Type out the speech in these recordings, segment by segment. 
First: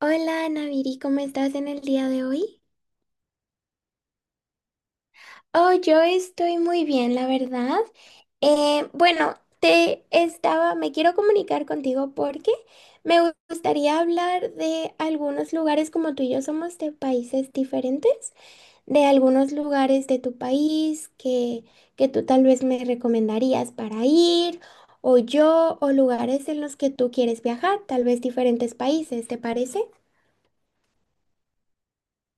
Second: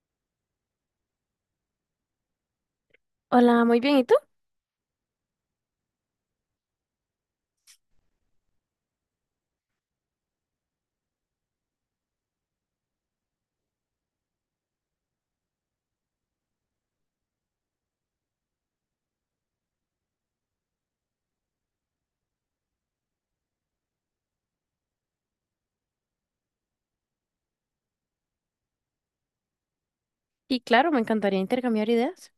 Hola, Naviri, ¿cómo estás en el día de hoy? Hola, muy bien. ¿Y tú? Oh, yo estoy muy bien, la verdad. Bueno, me quiero comunicar contigo porque gustaría hablar de algunos lugares, como tú y yo somos de países diferentes, de algunos lugares de tu país que tú tal vez me recomendarías para ir, o yo, o lugares en los que tú quieres viajar, tal vez diferentes países, ¿te parece? Y claro, me encantaría intercambiar ideas.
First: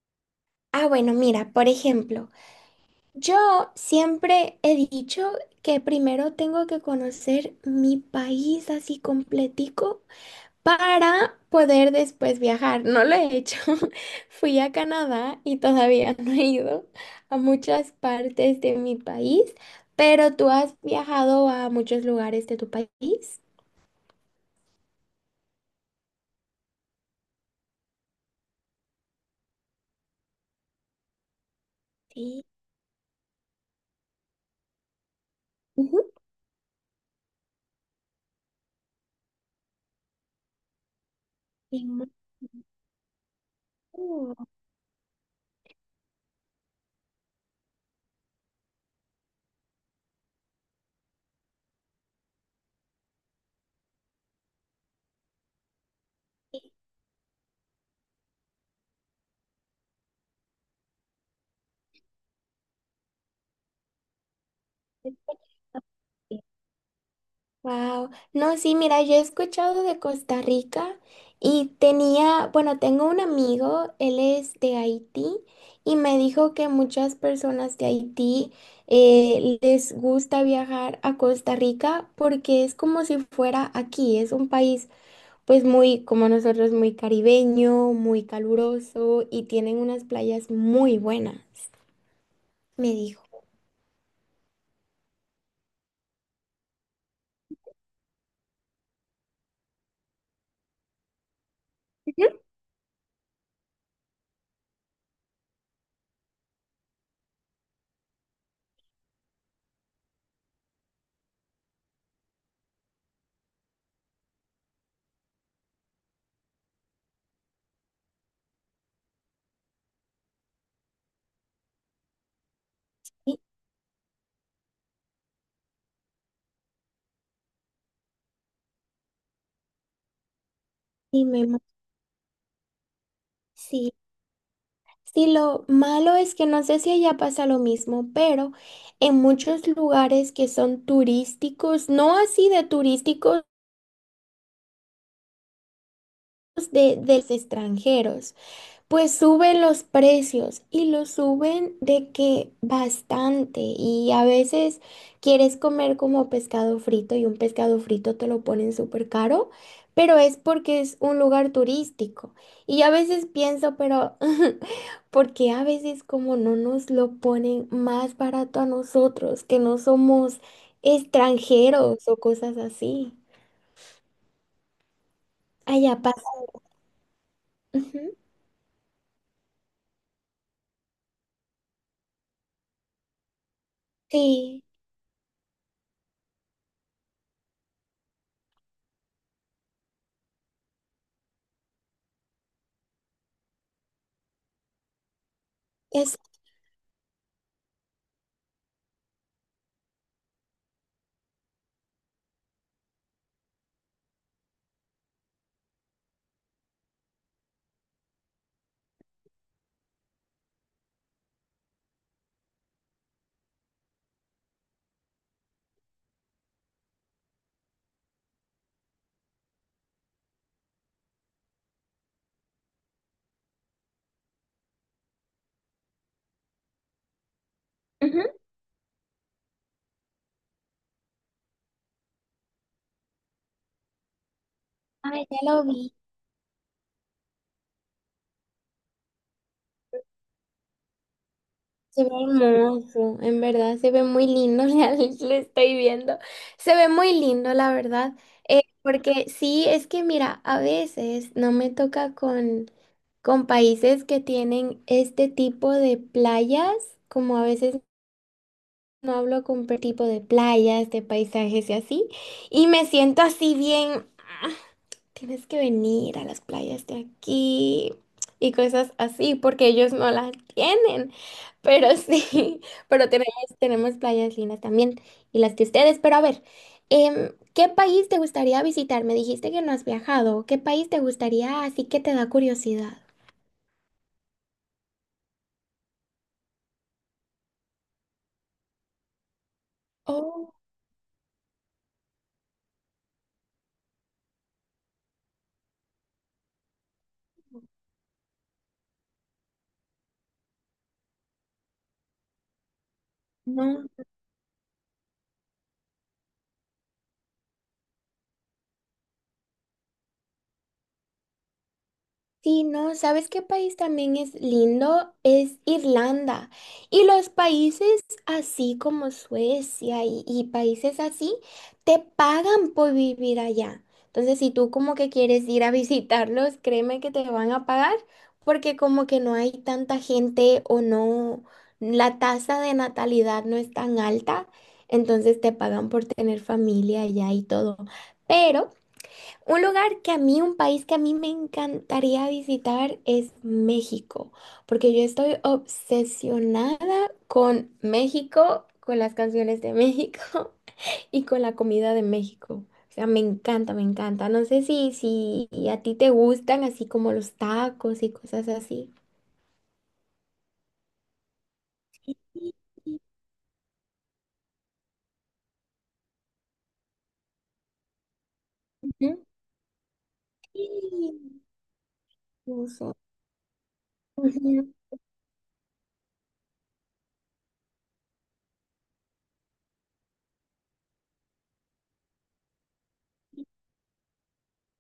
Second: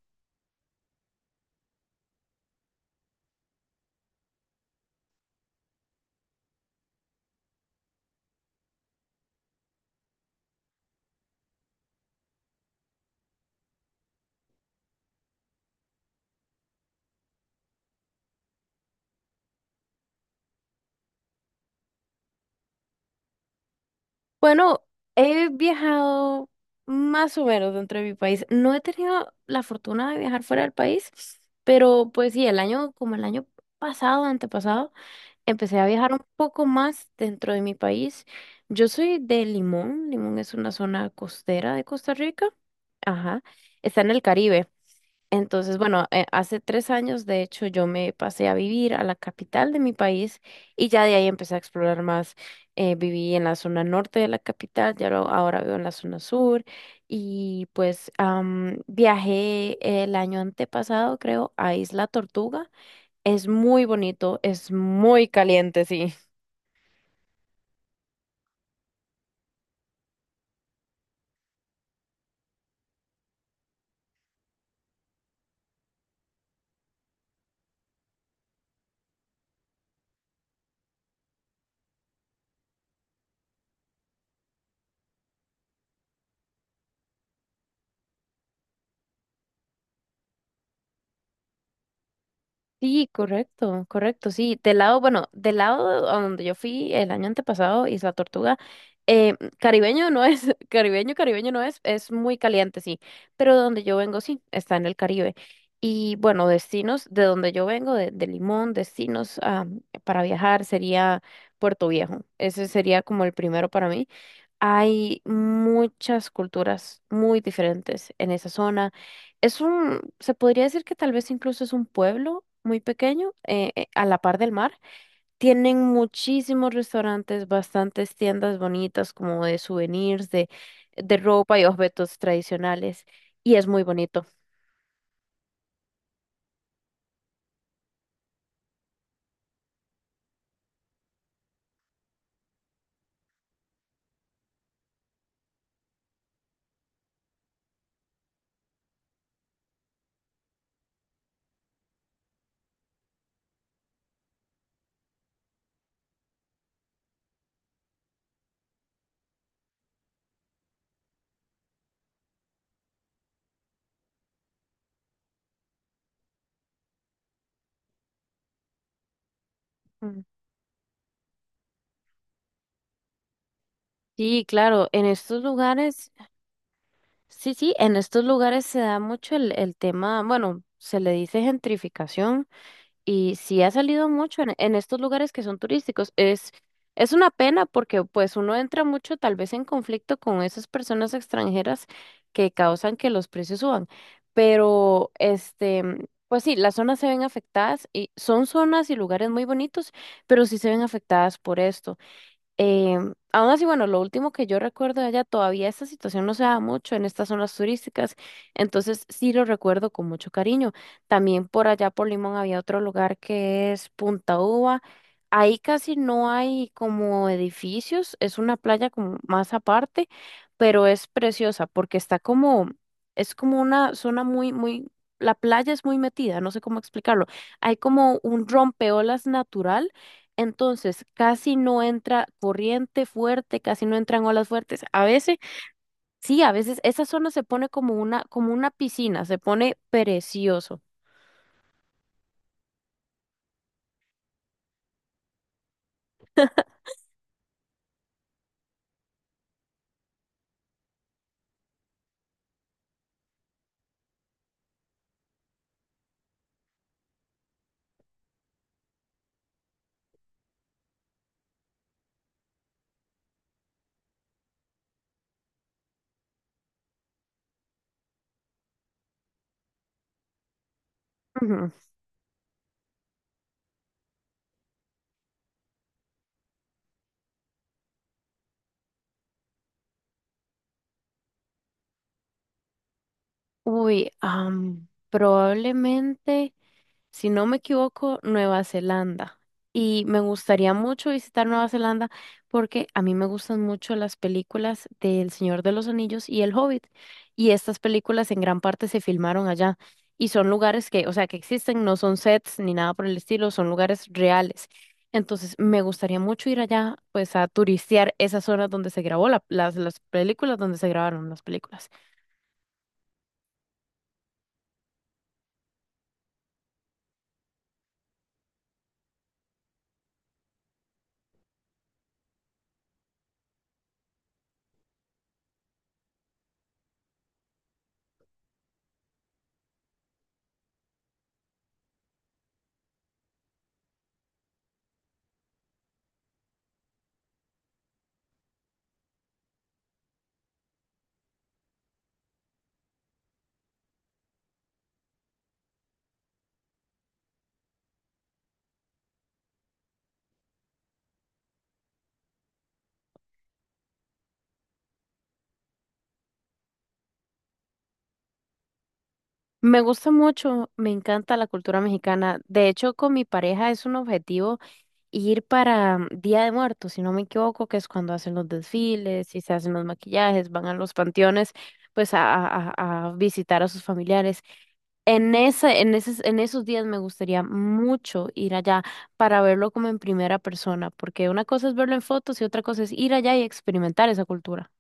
Ah, bueno, mira, por ejemplo. Yo siempre he dicho que primero tengo que conocer mi país así completico para poder después viajar. No lo he hecho. Fui a Canadá y todavía no he ido a muchas partes de mi país, pero tú has viajado a muchos lugares de tu país. Bueno, he viajado más o menos dentro de mi país. No he tenido la fortuna de viajar fuera del país, pero pues Sí. sí, como el año pasado, antepasado, empecé a Ujú. viajar un poco más dentro de mi país. Yo soy de Limón. Limón es una zona costera de Sí, Costa Rica. Ajá. Está en el mucho. Caribe. Entonces, bueno, hace 3 años, de hecho, yo me pasé a vivir a la capital de mi país y ya de ahí empecé a explorar más. Viví en la zona norte de la capital, ya ahora vivo en la zona sur y pues viajé el año antepasado, creo, a Isla Tortuga. Es muy bonito, es muy caliente, sí. Wow. No, sí, mira, yo he escuchado de Costa Rica y tenía, bueno, tengo un amigo, él es de Haití y me dijo que muchas personas de Haití les gusta viajar a Costa Rica porque es como si fuera aquí, es un país pues muy, como nosotros, muy caribeño, muy caluroso y tienen unas playas muy buenas, me Sí, dijo. correcto, correcto, sí. Bueno, del lado a donde yo fui el año antepasado, Isla Tortuga, caribeño no es, caribeño, caribeño no es, es muy Ujú. caliente, sí, pero de donde yo vengo, sí, está en el Caribe. Y bueno, destinos de donde yo vengo, de Limón, destinos ah, para viajar sería Puerto Viejo. Ese sería como el primero para mí. Hay muchas culturas muy diferentes en esa zona. Se podría decir que tal vez incluso es un pueblo muy pequeño, Y, a la par del mar. Tienen muchísimos restaurantes, bastantes tiendas bonitas como de souvenirs, de y ropa y objetos tradicionales. Y es muy sí. bonito. Sí, lo malo es que no sé si allá pasa lo mismo, pero en muchos lugares que son turísticos, no así de turísticos de los extranjeros. Pues suben los precios y los suben de que bastante y a veces quieres comer como pescado frito y un pescado frito te lo ponen súper caro, pero es porque es un lugar turístico. Y a veces pienso, pero porque a veces como no nos lo ponen más barato a nosotros, que no Mm. somos extranjeros o cosas así. Sí, claro, en estos Allá lugares, pasa. sí, sí, en Ujú. estos lugares se da mucho el tema, bueno, se le dice gentrificación y sí ha salido mucho en, Sí, en estos lugares que son turísticos. Es una pena porque pues uno entra mucho tal vez en conflicto con esas personas extranjeras que causan que los precios suban. Pero es... pues sí, las zonas se ven afectadas y son zonas y lugares muy bonitos, pero sí se ven afectadas por esto. Aún así, bueno, lo último que yo recuerdo de allá, todavía esta situación no se da mucho en estas zonas turísticas, entonces sí lo recuerdo con mucho cariño. También por allá por Limón había otro lugar que es Punta Uva. Ahí casi no hay como edificios, es una playa como más aparte, pero es preciosa porque está como, es como una zona muy, muy, la playa es muy metida, no sé cómo explicarlo. Hay como ujú. un rompeolas natural, entonces casi no entra corriente fuerte, casi no entran olas fuertes. A Ah, veces, ya lo vi. sí, a veces esa zona se pone como una piscina, se pone precioso. Se ve hermoso, en verdad, se ve muy lindo, ya lo estoy viendo. Se ve muy lindo, la verdad. Porque sí, es que mira, a veces no me toca con países que tienen este tipo de playas, como a veces no hablo con tipo de playas, de paisajes y así, y me siento así bien tienes que venir a las playas de aquí y cosas así, porque ellos no las tienen. Ujú. Pero sí, pero tenemos, tenemos playas lindas también y las de ustedes. Pero a ver, ¿qué país te gustaría visitar? Me dijiste que no has viajado. ¿Qué país te gustaría? Así que te da curiosidad. Uy, probablemente, si no me equivoco, Nueva Zelanda. Y me Oh, gustaría mucho visitar Nueva Zelanda porque a mí me gustan mucho las películas de El Señor de los Anillos y El Hobbit. Y estas películas en gran parte se filmaron allá. Y son lugares que, o sea, que existen, no son sets ni nada por el estilo, son no. lugares reales. Entonces, me gustaría mucho ir allá, pues, a turistear esas zonas donde se grabó las películas, donde se grabaron las películas. Sí, no, ¿sabes qué país también es lindo? Es Irlanda. Y los países así como Suecia y países así te pagan por vivir allá. Entonces, si tú como que quieres ir a visitarlos, créeme que te van a pagar porque como que no hay tanta gente o no, la tasa de natalidad no es tan alta, entonces te pagan por tener familia allá y todo. Pero... Un lugar que a mí, un país que a mí me encantaría visitar es México, porque yo estoy obsesionada con México, con las canciones de México y con la comida de México. O sea, me encanta, me encanta. No sé si a ti te gustan así como los tacos y cosas así. Me gusta mucho, me encanta la cultura mexicana. Sí. De hecho, con mi pareja es un objetivo ir para Día de Muertos, si no me equivoco, que es cuando hacen los Ujú. desfiles y se hacen los maquillajes, Sí, van a los panteones, pues a, a, incluso. a a visitar a sus familiares. En esos días me gustaría mucho ir allá para verlo como en primera persona, porque una cosa es verlo en fotos y otra cosa es ir allá y experimentar esa cultura.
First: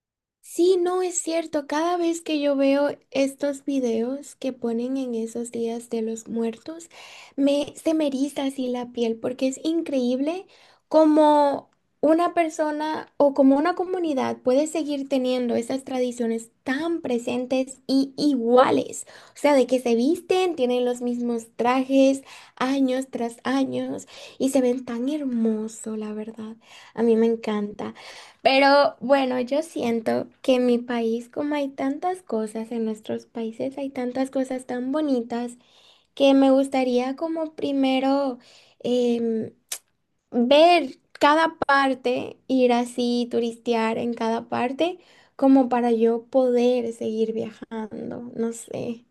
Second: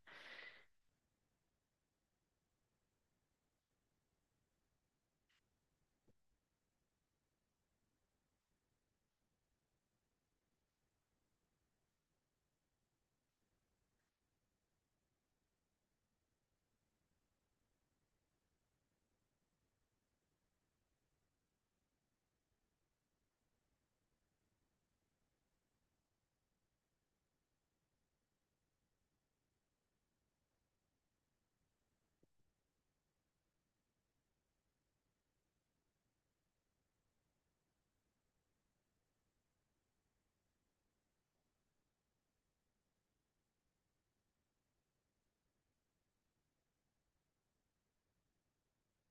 Sí, no es cierto. Cada vez que yo veo estos videos que ponen en esos días de los muertos, se me eriza así la piel porque es increíble cómo una persona o como una comunidad puede seguir teniendo esas tradiciones tan presentes y iguales. O sea, de que se visten, tienen los mismos trajes años tras años y se ven tan hermoso, la verdad. A mí me encanta. Pero bueno, yo siento que en mi país, como hay tantas cosas, en nuestros países hay tantas cosas tan bonitas que me gustaría como primero em, ver cada parte, ir así, turistear en cada parte, como para yo poder seguir viajando, no sé.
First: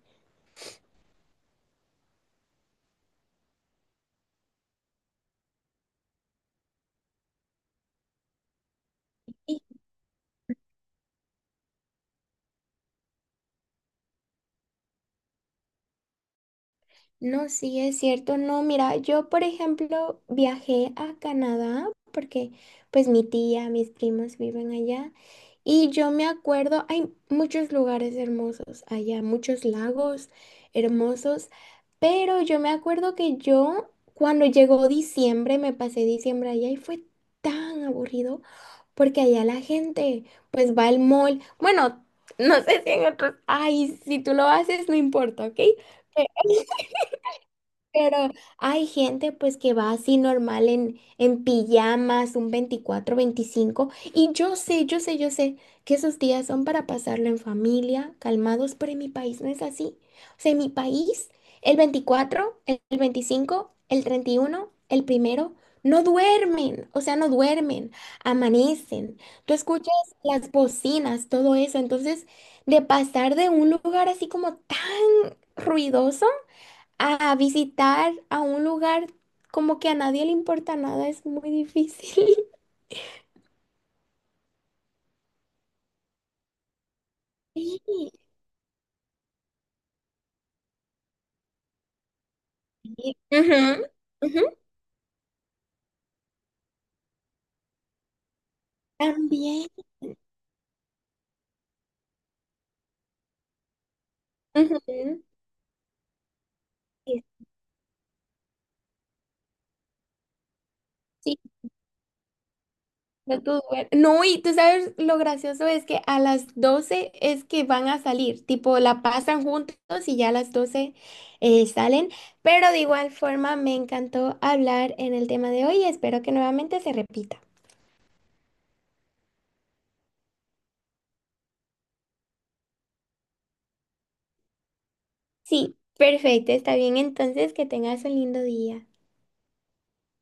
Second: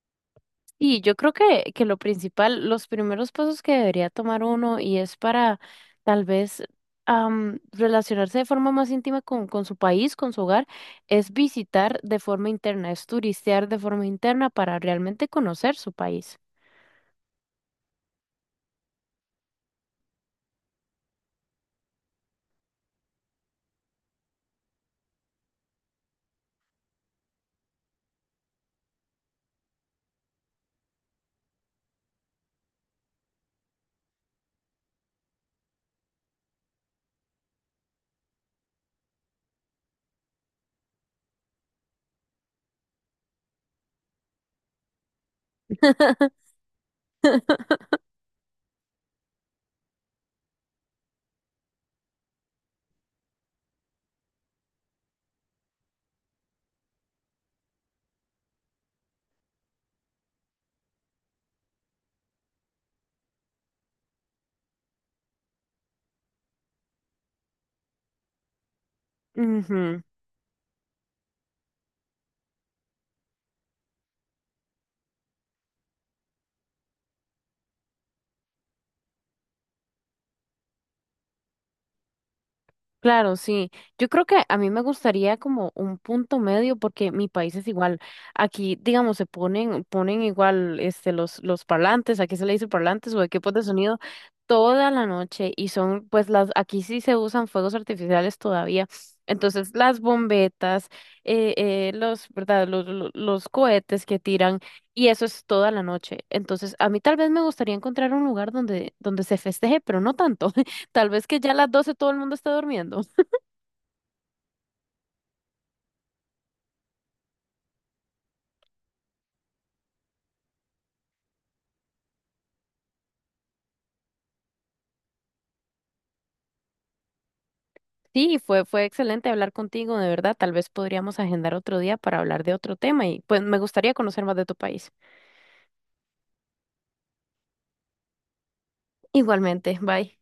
Y yo creo que lo principal, los primeros pasos que debería tomar uno y es para tal vez relacionarse de forma más íntima con su país, con su hogar, es visitar de forma interna, es turistear de forma interna para realmente conocer su país. No, sí, es cierto. No, mira, yo por ejemplo viajé a Canadá porque pues mi tía, mis primos viven allá y yo me acuerdo, hay muchos lugares hermosos allá, muchos lagos hermosos, pero yo me acuerdo que yo cuando llegó diciembre, me pasé diciembre allá y fue tan aburrido porque allá la gente pues va al mall. Bueno, no sé si en otros, ay, si tú lo haces, no importa, ¿ok? Pero hay gente pues que va así normal en pijamas, un 24, 25, y yo sé, yo sé, yo sé que esos días son para pasarlo en familia, calmados, pero en mi país no es así. O sea, en mi país, el 24, el 25, el 31, el primero, no duermen, o sea, no duermen, amanecen. Tú escuchas Ujú. las bocinas, todo eso, entonces de pasar de un lugar así como tan ruidoso. A visitar a un lugar como que a nadie le importa nada es muy difícil. Claro, sí. Yo creo que a mí me gustaría como un punto medio porque mi país es Sí. igual. Aquí, digamos, se ponen, ponen igual este los parlantes, aquí se le dice parlantes o equipos de Ujú, sonido ujú, toda la noche y son pues las aquí sí se usan fuegos artificiales todavía. también. Entonces, las bombetas, los, ¿verdad? Los cohetes que tiran y Ujú. eso es toda la noche. Entonces, a mí tal Sí, vez me gustaría encontrar un lugar donde donde se festeje, pero no tanto. Tal vez sí, que ya a las 12 todo el mundo esté durmiendo. No, y tú sabes lo gracioso es que a las 12 es que van a salir, tipo la pasan juntos y ya a las 12 salen, pero de igual forma me encantó hablar en el tema de hoy y espero que nuevamente se repita. Sí, fue excelente hablar contigo, de verdad. Tal vez podríamos agendar otro día para hablar de otro tema y pues me gustaría conocer más de tu país. Sí, perfecto, está bien entonces, que tengas un lindo día. Igualmente, bye.